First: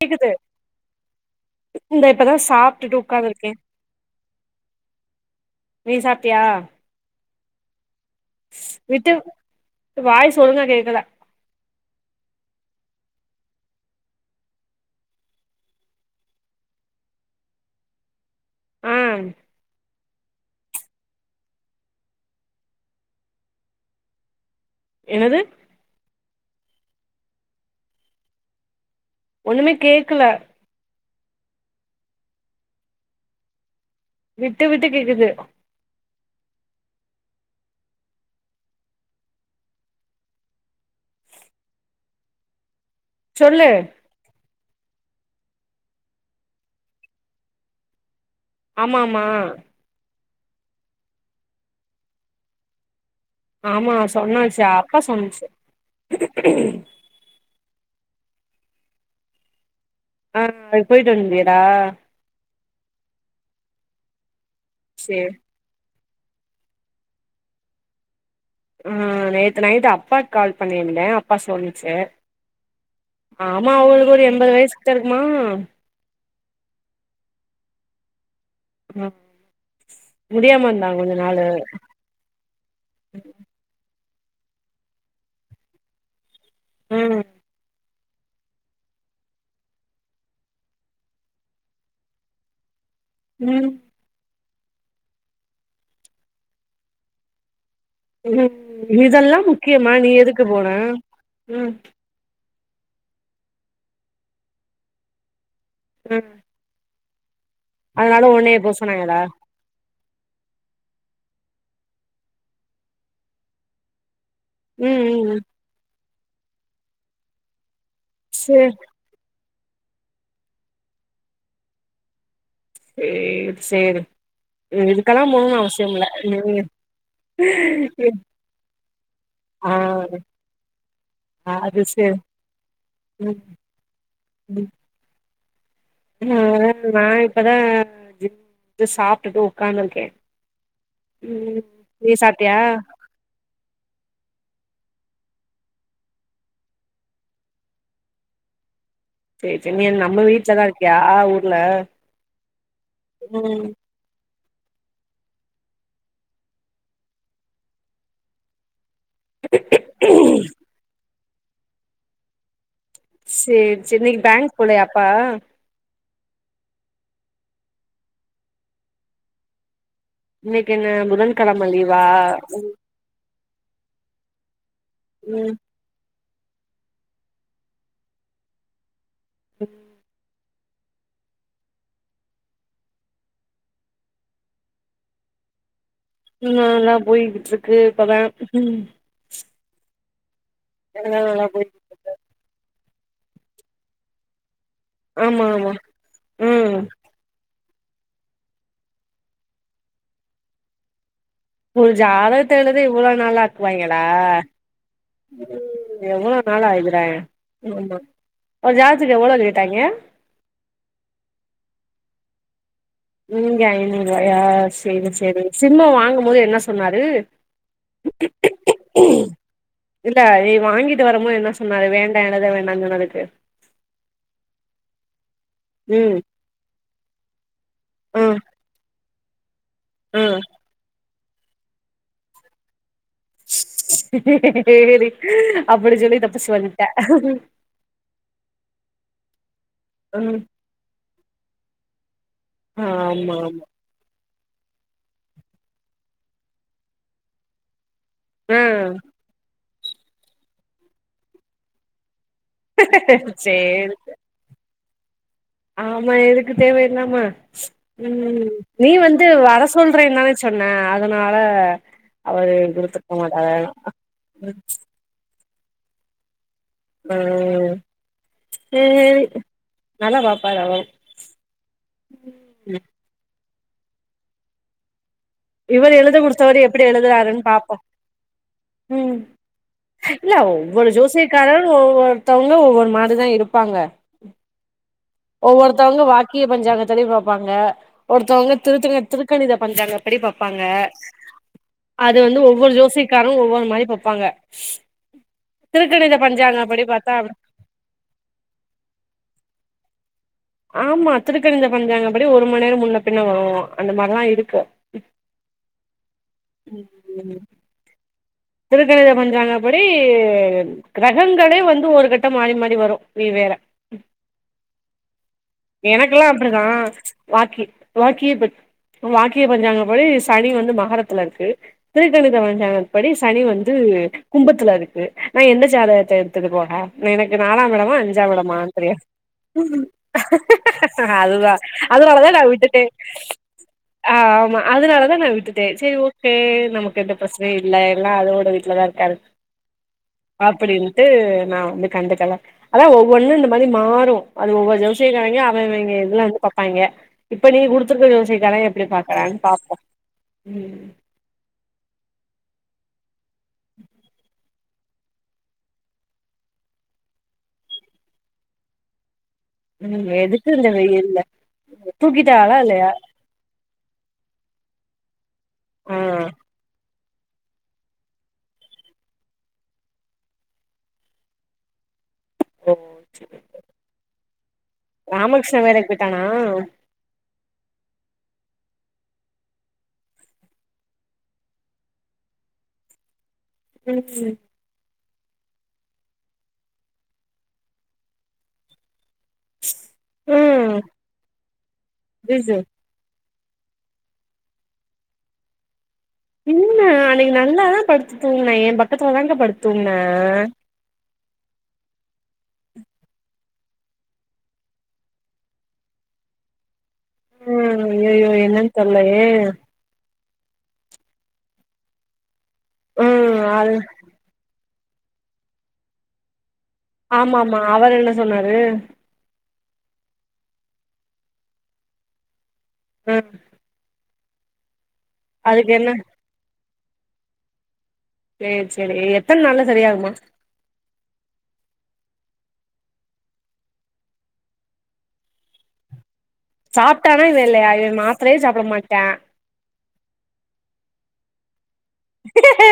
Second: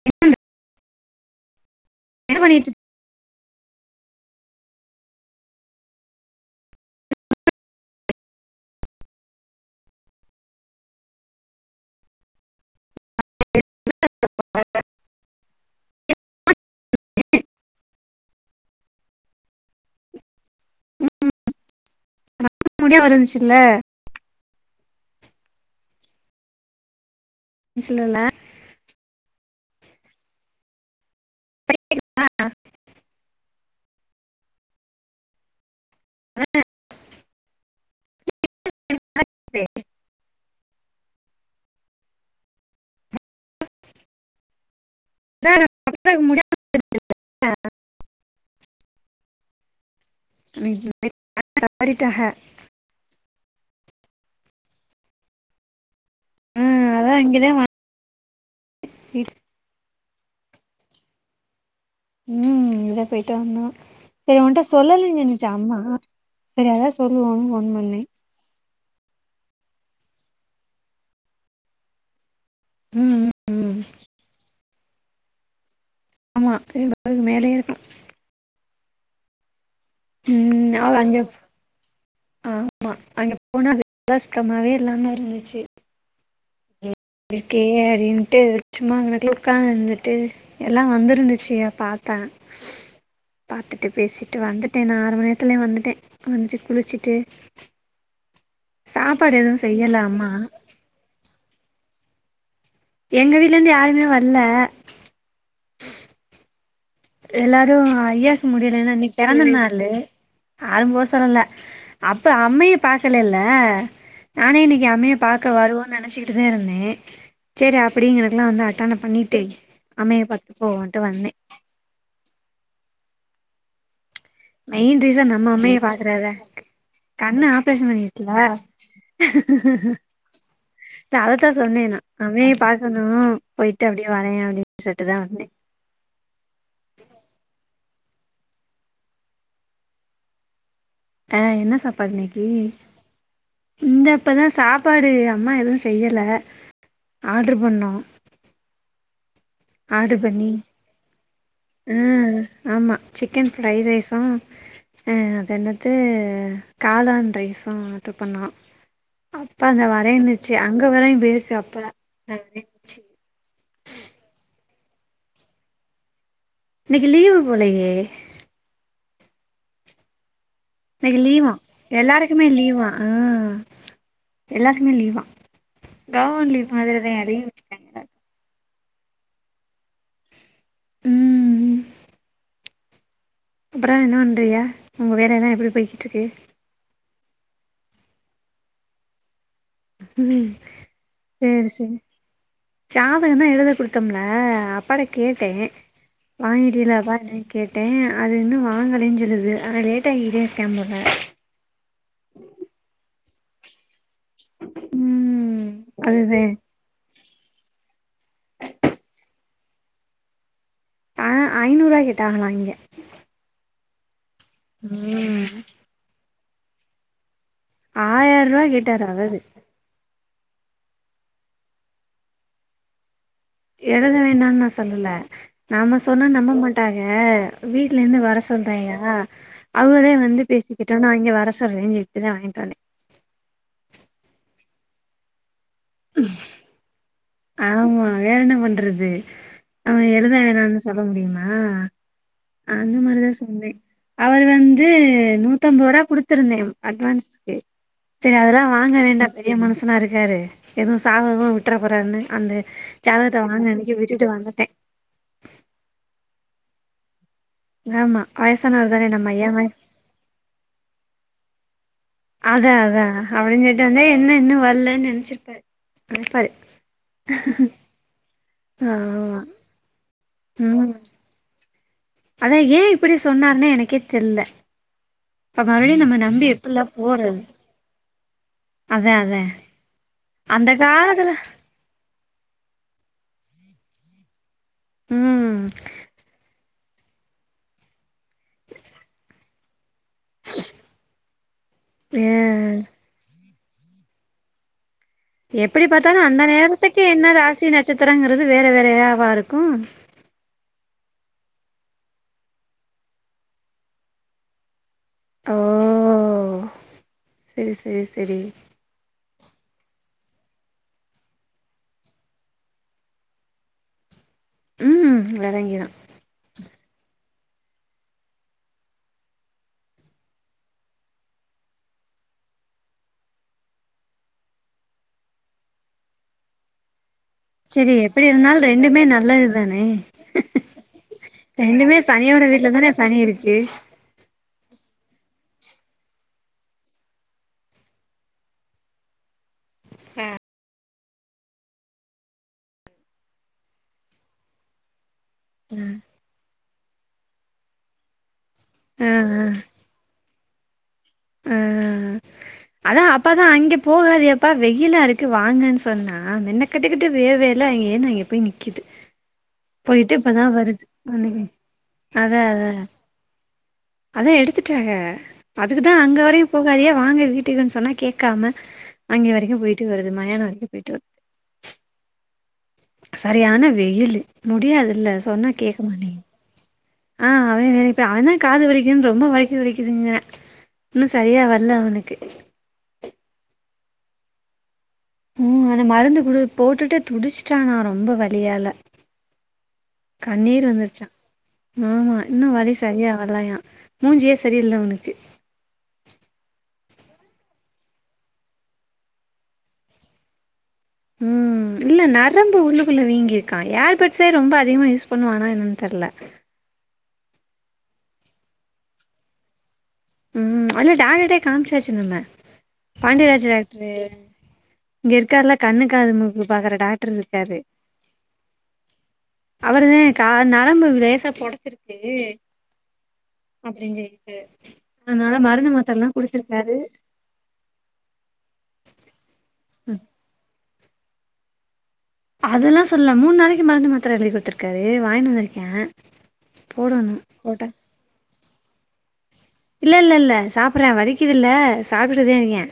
கேக்குது இந்த இப்பதா என்ன பண்ணிட்டு சாப்பிட்டுட்டு உட்காந்து இருக்கே நீ சாப்டியா விட்டு வாய் ஒழுங்கா கேக்கல [unintelligible] ஆம் முடியா வருந்ச்சில்ல என்னது நீ சொல்லல ஒன்னுமே கேக்கல [unintelligible] விட்டு விட்டு கேக்குது [unintelligible] சொல்லு [unintelligible] ஆமா ஆமா [unintelligible] தவறிட்டாக ஆமா சொன்னாச்சி அப்பா சொன்னிச்சி அதா இங்கித வா ஆ அது போயிட்டு வந்தீடா ம் இதா போயிட்டு வந்தோ சரி உன்கிட்ட சொல்லலங்கி சேரி நிச்ச அம்மா சேரி அதா சொல்லுவோன் ஃபோன் பண்ணனே ம் நேத்து நைட்டு அப்பாவுக்கு கால் பண்ணியிருந்தே அப்பா சொல்லிச்சே ம் ம், ஆமா ம் அவுங்களுக்கு ஒரு எண்பது வயசுகிட்ட இருக்குமா ஆமா எம்பதுக்கு மேலே இருக்கு ம் முடியாம ம் இருந்தா அவள் கொஞ்ச அங்கே நாளு ஆமா அங்க போனா அதுல்லா சுத்தமாவே இல்லாம இருந்துச்சி ம் இருக்கே அடின்னுட்டு சும்மா அங்கனுக்குல்ல உக்காந்துட்டு எல்லா வந்தருந்துச்சி பாத்தே ம் பாத்துட்டு பேசிட்டு வந்துட்டே நா ஆறு மண நேரத்துல வந்துட்டே வந்துட்டு குளிச்சிட்டு ம் இதெல்லா முக்கியமா நீ அம்மா எதுக்கு போன ம் எங்க வீட்ல இருந்து யாருமேவல்ல ம் எல்லாரு அதனால ஐயாக்கு உடனே போ முடிலன்னு சொன்னாங்களா இன்னிக்கு பெறந்தநாளு யாரு போ சொல்லல அப்ப அம்மைய பாக்கல இல்ல நானே இன்னிக்கு ம் அம்மைய ம் ம் பாக்க வருவோனு நெனச்சிக்கிட்டு தா இருந்தே சேரி அப்பிடிங்கரக்கல்லா வந்து சேரி அட்டன பண்ணிட்டு அம்மைய பாத்து போவோன்ட்டு வந்தே சேர் சேரி மெயின் இதுக்கெல்லா ரீசன் நம்ம போணுனு அம்மைய அவசியம்ல பாக்குறதுதா நீ கண்ணு ஆப்ரேஷன் பண்ணிருக்கில ஆ ட அதத்தா அது சொன்னே நா சேரி ஆம்மைய பாகணு ம் போயிட்டு அப்டியேவரே ம் அப்டின்னு சொல்லிட்டு தா வந்தே ஆ நா இப்பதா ஜிம்ட் சாப்ட்டுட்டு உக்காந்ருக்கே ஆ ம் என்ன சாப்பாடு நீ இன்னைக்கி சாப்டியா இந்த இப்பதா சாப்பாடு அம்மா எதுவு செய்யல ஆட்ர் பண்ணு சேரி சேரி நீ நம்ம ஆர்டர் பண்ணி, வீட்லதா இருக்கியா ஊர்ல ம் ஆமா சிக்கன் ம் ஃப்ரைடு ரைஸ் ஆ ஆ அது என்னது காளான் ரைஸும் ஆர்டரு பண்ணா அப்பா அந்தா வரேன்னுச்சு அங்க வரையு போயிருக்கு அப்பா இந்தா வரே சேரி சேரி இன்னைக்கு பேங்க் போலயா அப்பா இன்னைக்கி லீவ் போலயே இன்னைக்கு என்ன இன்னைக்கு லீவா எல்லாருக்குமே லீவா ஆ எல்லாத்துக்குமே லீவா ம் கவர்மெண்ட் லீவ் மாதிரிதா அதையு ஓ ம் அப்புறோ என்ன பண்றீங்க உங்க வேலையெல்லா எப்டி போய்கிட்ருக்கு ம் நல்லா போயிட்டு இருக்கு இப்பதா ம் எல்லா நல்லா போய் சேரி சேரி ஜாதகம்தா எழுத குடுத்தம்ல அப்பாட்ட ஆமா கேட்டே ஆமா ம் வாங்கிட்டியலா அப்பான்னு கேட்டே அது இன்னு வாங்கலன்னு சொல்லுது அவ லேட்டாக்கிட்டே இருக்கா போல ஒரு ஜாதகத்த எழுத இவ்ளோ நாளா க்குவாங்களா ம் எவ்ளோ அதுதே நாளா எழுதுறா ஆமா, ஒரு ஜாதகத்துக்கு எவ்ளோ கேட்டாங்க ஆ ஐநூறு ரூவா கேட்டாங்ளா இங்க இங்க ஐநூறுபாயா சேரி சேரி ம் சிம்ம வாங்கும்போது என்ன சொன்னாரு ஆயிர ரூவா கேட்டாரு அவரு இல்ல நீ வாங்கிட்டு வருமோது என்ன சொன்னாரு வேண்டா எழுத வேண்டானு சொன்னதுக்கு எழுத வேண்டானு நா சொல்லல நாம்ம ம் சொன்னா நம்ப மாட் ட்டாக வீட்ல இருந்து ஆ வர சொல்றாயா அவரே ஆ வந்து பேசிக்கிட்டு நா இங்க வர சொ ல்றேன்ட்டுதா வாங்கிட்டு வந்தே சேரி அப்டி சொல்லி தப்பிச்சி வந்ட்ட ஆமா வேற என்ன பண்றது‌ அவ எழுத ம் வேணானு சொல்ல முடியுமா அந்த மாரிதா ஆமா ஆமா சொன்னே அவர் வந்து நூத்தம்பதுரூபா குடுத்துருந்தே அட்வான்ஸ்க்கு சேரி ஆ அதெல்லா வாங்க வேண்டா பெரிய மனுசனா இருக்காரு எதுவு சாபம்கீபம் விட்றப்போறாருனு அந்த ஜாதத்த வாங்கன சேரி அன்னைக்கே விட்டுட்டு வந்துட்டே ஆமா எதுக்கு தேவையில்லாம ஆமா ம் நீ வயசானவர் தானே வந்து நம்ம ஐயா வர மாரி சொல் றோன்னுதான சொன்ன அதனால அவரு அதா அதா குடுத்துருக்க மாட்டாரு அப்டின்னு சொல்லிட்டு வந்தே, என்ன இன்னு வரலன்னு நெனைச்சிருப்பாரு நெனப்பாரு ம் சேரி ஆமா ‌ நல்லா பாப்பாரு அவரும் ம் அதா ஏ இப்டி சொன்னாருன்னே எனக்கே தெர்ல அப்ப இவர் மறுபடியு எழுத நம்ம நம்பி கொடுத்தவரு எப்படி எப்புட்லா எழுதுறாருன்னு போறது பாப்போ அதா ம் அதா இல்ல அந்த ஒவ்வொரு காலத்துல ஜோசியக்காரரு ஒவ்வொருத்தவங்க ஒவ்வொரு மாரிதா இருப்பாங்க ம் ஒவ்வொருத்தவங்க வாக்கிய பஞ்சாங்கத்துலைவு பாப்பாங்க ஒருத்தவங்க திருத்தங்க திருக்கணித பஞ்சாங்கபடி பாப் பாங்க அது எ வந்து ஒவ்வொரு ஜோசிக்காரும் ஒவ்வொரு மாரி பாப்பாங்க எப்படி திருக்கணித பாத்தாலு அந்த பஞ்சாங்கப்படி நேரத்துக்கே பாத்தா என்ன ராசி நட்சத்திரங்கிறது வேற வேறயாவா இருக்கு ஆமா திருக்கணித பஞ்சாங்கபடி ஒரு மணி நேரம் முன்ன பின்ன வரு அந்த மாரிலா இருக்கு ஓ செரி செரி செரி திருக்கணித பஞ்சாங்க படி கிரகங்களே வந்து ஒரு கட்ட மாறி மாறி வரும் நீ வேற ம் வெலங்கிடும் இங்கயெல்லா அப்டி தா வாக்கி வாக்கியே பெட் வாக்கிய பஞ்சாங்கபடி சனி வந்து மகரத்துல இருக்கு திருக்கணித பஞ்சாங்க படி சனி வந்து கும்பத்துல இருக்கு நான் எந்த ஜாதகத்த எடுத்துட்டு போக எனக்கு நாலாம் எடமா செரி அஞ்சா எப்டி எடமா இருந்தாலு ரெண்டுமே தெரியாது நல்லது தானே ஆ அதுதான் ரெண்டுமே அதுனாலதா நா சனியோட வீட்ல விட்டுட்டே தானே சனி இருக்கு ஆ ஆமா அதனாலதா நா விட்டுட்டே செரி ஓகே நமக்கு எந்த பிரச்சனை இல்ல எல்லா அதோட வீட்ல தான் இருக்காரு அப்டின்னு தத்து நான் வந்து கண்டுக்கல அத ஒவ்வொன்னும் இந்த மாதிரி மாறும் அது ஒவ்வொரு ஜோசியகாரங்க இதெல்லாம் வந்து பாப்பாங்க இப்ப நீ குடுத்துருக்க விவசாயிக்காராமங்க எப்டி ஆ பாக்கறான்னு ஆ பாப்போம் ம் அதான் அப்ப தான் அங்கே போகாத அப்பா வெயிலா இருக்கு வாங்கன்னு சொன்னா என்ன கிட்டக்கிட்ட வேற்வேல அங்கே ஏன்னு அங்கே போய் நிக்கிது ம் எதுக்கு இல் வெயில்ல அன்னைக்கு தூக்கிட்ட அள இல்லையா அதான் எடுத்துட்டாங்க ஆ அதுக்குதான் அங்க வரையும் போகாதையே வாங்கக்வீட்டுக்குன்னு சொன்னா கேட்காம அங்கே வரைக்கும் போயிட்டு வருது மயானம் வரைக்கும் போயிட்டு வருது ஓ செரியான வெயிலு முடியாதுல்ல சொன்னா ராமகிருஷ்ண கேக்க வேலைக்கு போய்ட்டானா மாட்டேங்குது ஆ அவன் நினப்பே அவன் தான் காது வலிக்குதுன்னு ரொம்ப வலிக்குது வலிங்குதுங்க இன்னும் செரியா வரல அவனுக்கு ம் ம் ம் அந்த மருந்து குடு போட்டுட்டு துடிச்சிட்டானா ரொம்ப வழியால கண்ணீர் ம் வந்துருச்சா ஆ ஆ இன்னும் ஐயையோ வழி செரியா வர்லாயா மூஞ்சியே செரியில்ல அவனுக்கு இல்ல அன்னைக்கு நல்லாதான் படுத்து தூங்குனா என் பக்கத்துல தான் கா படுத்து தூங்குனா ம் இல்ல நரம்பு உள்ளக்குள்ள வீங்கி இருக்கா ஏர்பர்ட்ஸே ரொம்ப அதிகமா யூஸ் பண்ணுவானா என்னன்னு தெர்ல ம் அய்யயோ என்னனு தெர்லயே ம் அல்ல டாக்டருகிட்டயே காமிச்சாச்சு நம்ம ம் பாண்டியராஜு அது டாக்டரு இங்க இருக்காருல்ல கண்ணு காது மூக்கு பாக்குற டாக்டர் ஆமா இருக்காரு ஆமா அவர் என்ன சொன்னாரு அவர்தான் கா நரம்பு லேசா பொடைச்சிருக்கு ம் அப்டின்னு சொிட்டு அதனால மருந்து அதுக்கு என்ன மாத்திர எல்லா குடுத்திருக்காரு செரி செரி எத்தன் நாள்ல செரியகுமா அதெல்லா சொல்ல மூணு நாளைக்கு மருந்து மாத்திர எழுதி கொடுத்துருக்காரு வாங்கினு வந்திருக்கேன் சாப்பிட்டானா இது இல்லைய இன் மாத்திரே சாப்பிட மாட்டா இல்ல இல்ல இல்ல சப்புறா வலிக்குதுயில்ல சாப்பிடுதா இருக்கியா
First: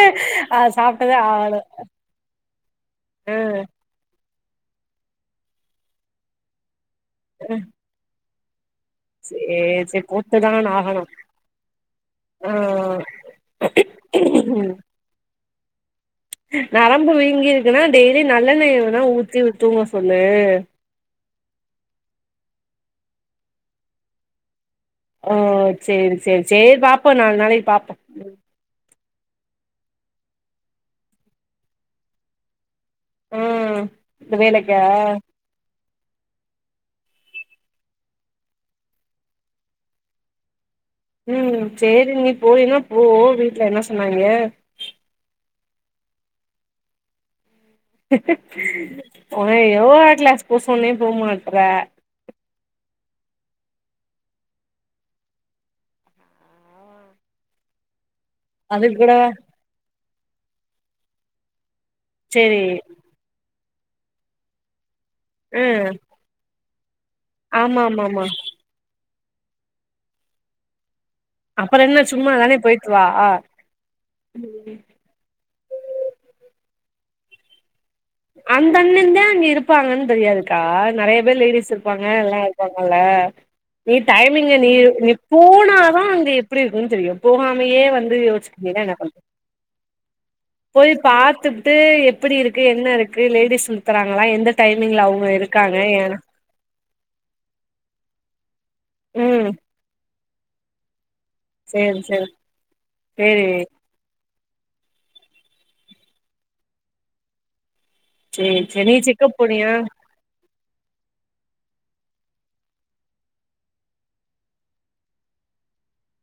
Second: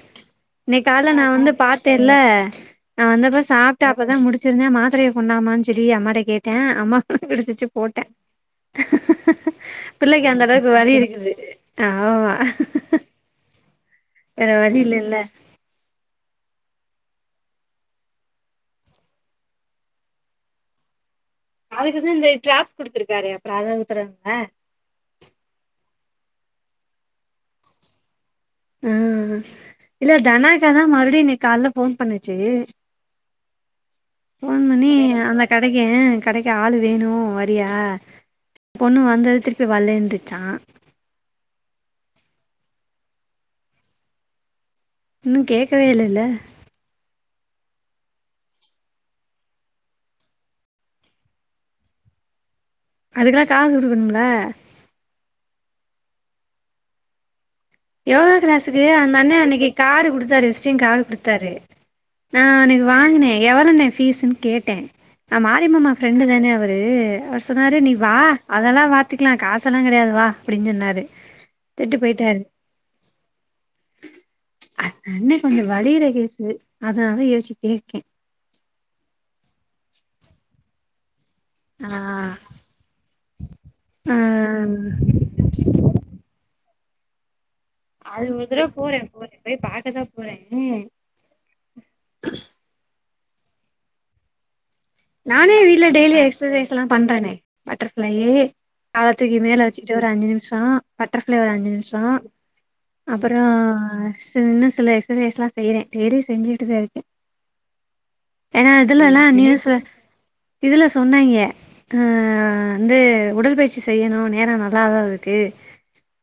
அது இன்னைக்காலைல சாப்ட்டதே நான் வந்து ஆகல பாத்தேன்ல நான் ஆ வந்தப்ப சாப் ட்டு அப்பதான் முடிச்சிருந்தேன் மாத்திரையை கொண்டாமான்னு சொல்லி அம்மாட கேட்டன் அம்மா ஆ குடுத்துச்சு போட்டா சேரி சேரி பிள்ளைக்கு அந்த போட்டுதான் அளவுக்கு வலி ஆகணு இருக்குது ஆ மா ஆ வேற வலி இல்லல நரம்பு வீங்கிருக்குன்னா டெய்லி நல்லெய்ய வேனா ஊத்தி தூங்க சொல்லு அதுக்குதான் இந்த டிரராப் குடுத்துருக்காரு அப்புறம் அதான் உத்தரல ம் செரி செரி செர் பா்ப்போம் நாலு நாளைக்கு பா்போம் ஆ இல்ல தனாக்காதான் மறுபடியும் இன்னைகால போன் பண்ணுச்சு ஆ இந்த போன் வேலைக்கா பன்னி அத கடைக்கு கடைக்கு ஆளு வேணும் வரியா பொண்ணு வந்தது திருப்பி வல்லன்ருச்சான் உம் செரி நீ போயனா போ வீட்டுல என்ன சொன்னாங்க இன்னும் கேட்கவே இல்லல உன்ன யோகா கிளாஸ் போ சொன்னா போ மாட்ற அதுக்கெல்லாம் காசு கொடுக்கணுல யோகா கிளாஸுக்கு அதுக்கு அந்த கூட அண்ணன் அன்னைக்கு காடு கொடுத்தாரு விஸ்ட் கார்டு கொடுத்தாரு ஆ சேரி அண்ணைக் வாங்கினேன் எவ்வளண்ண பீஸ்ன்னு கேட்டேன் நான் ஆ மாரியமமா ரெண்டு தானே அவரு அவர் சொன்னாரு ஆமா நீ ஆமா வா ஆமா அதெல்லாம் பாத்தக்கலாம் காசெல்லாம் கிடையாது வா அப்படின்னு சொன்னாரு அப்ரோ திட்டு என்ன சும்மா போயிட்டாரு தானே போயிட்டு வா ண்ண கொஞ்சோ வலிற கேசு அதனாலதா யோசிச்சு கே்கேன் அந்தண்ணந்தே அங்க இருப்பாங்கன்னு தெரியாதுக்கா நறைய பேர் லேடிஸ் ஆ இருப்பாங்க எல்லாம் இருப்பாங்கல்ல நீ ஆ டைமிங்க நீ போனாதான் அங்க எப்படி இருக்குன்னு தெரியும் போகாமே வந்து அது ஒரு தடவ யோிச்சுக்குன்னா என்ன போறே சொண்ற போறே போய் பாக்கதான் போறேன் ம் பார்த்துட்டு எப்படி இருக்கு என்ன இருக்கு லேடிஸ் கொக்குறாங்களா எந்த டைமிங்ல அவங்க இருக்காங்க ஏனா எக்சைஸ் எலாம் பண்றானே பட்டர்ஃப்ளைையே கால தூக்கி ம் மேலே வச்சுட்டு ஒரு அஞ்சு நிமிஷம் பட்டர்ஃப்ளை ஒரு அஞ்சு சேரி நிமிஷம் சேரி அப்ரோ சேரி இன்னும் சில எக்ஸசைஸ்லா செய்யற டெய்லிம செஞ்சுட்டுதான் இருக்க சேரி ஏனா சேரி நீ இதுலல்லாம் செக்கப் நியூஸ் போனியா இதுல சொன்னாங்க ஆ வந்து உடற்பயிற்சி செய்யணும் நேரம் நல்லாதான் இருக்கு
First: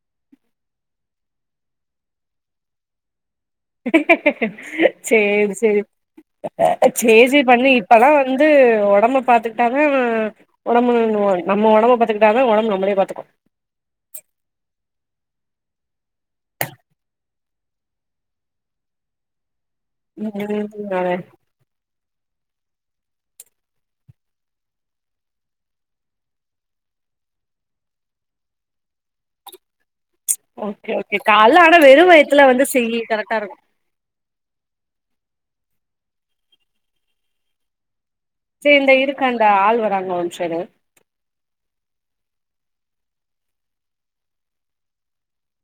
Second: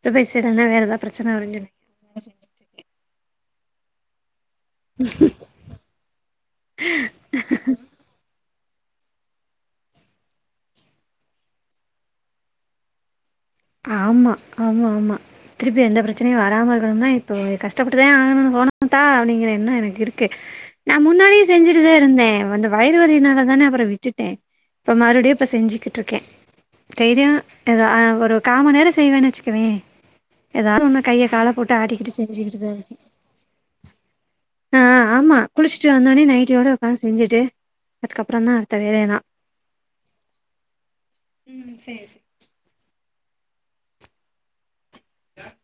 உடற்பயிற்சி செய்லனா வேற ஏதா பிரச்சன வருங்கனு செரி செரி சே சரி பண்ணி இப்பல்லாம் வந்து உடம்ப பாத்துக்கிட்டாங்க உடம்பு நம்ம உடம்ப பாத்துக்கிட்டா உடம்ப நம்மளே பாத்துக்கோ ஆமா ஆமா ஆமா திருப்பி எந்த பிரச்சனையும் வராமல் இருக்கணும்னா இப்போது கஷ்டப்பட்டுதான் ஆகணும்னு சொலமுத்தா அப்படிங்கிற என்ன எனக்கு இருக்கு ம் நான் அத முன்னாடியே சென்சிட்டுதா இருந்த வந்து வயிறு வலினால தானே அப்ரோ விட்டுட இப்ப மறுபடியும் இப்ப செஞ்சுக்கிட்டு இருக்கேன் தைரியம் ஏத ஒரு காம நேரம் செய்வேன்னு வச்சுக்குவேன் ஏதாவது ஓகே ஒன்னு ஓகே கைய கால கால்ல போட்டு ஆனா வெறு ஆட்டிக்கிட்டு வயத்துல வந்து செஞ்சுக்கிட்டுதான் இரு செய்யி கரெக்டா இருக்கு ஆ ஆ ஆமா குளிச்சுட்டு வந்தோனே நைட்டியோட உக்காந்து செஞ்சுட்டு அதுக்கப்புறந்தா அடுத்த சரி இந்த வேலையெல்லா இருக்கு அந்த ஆள் வராங்க ஒருனிமிசோ இரு ம் செர் செர் ஏ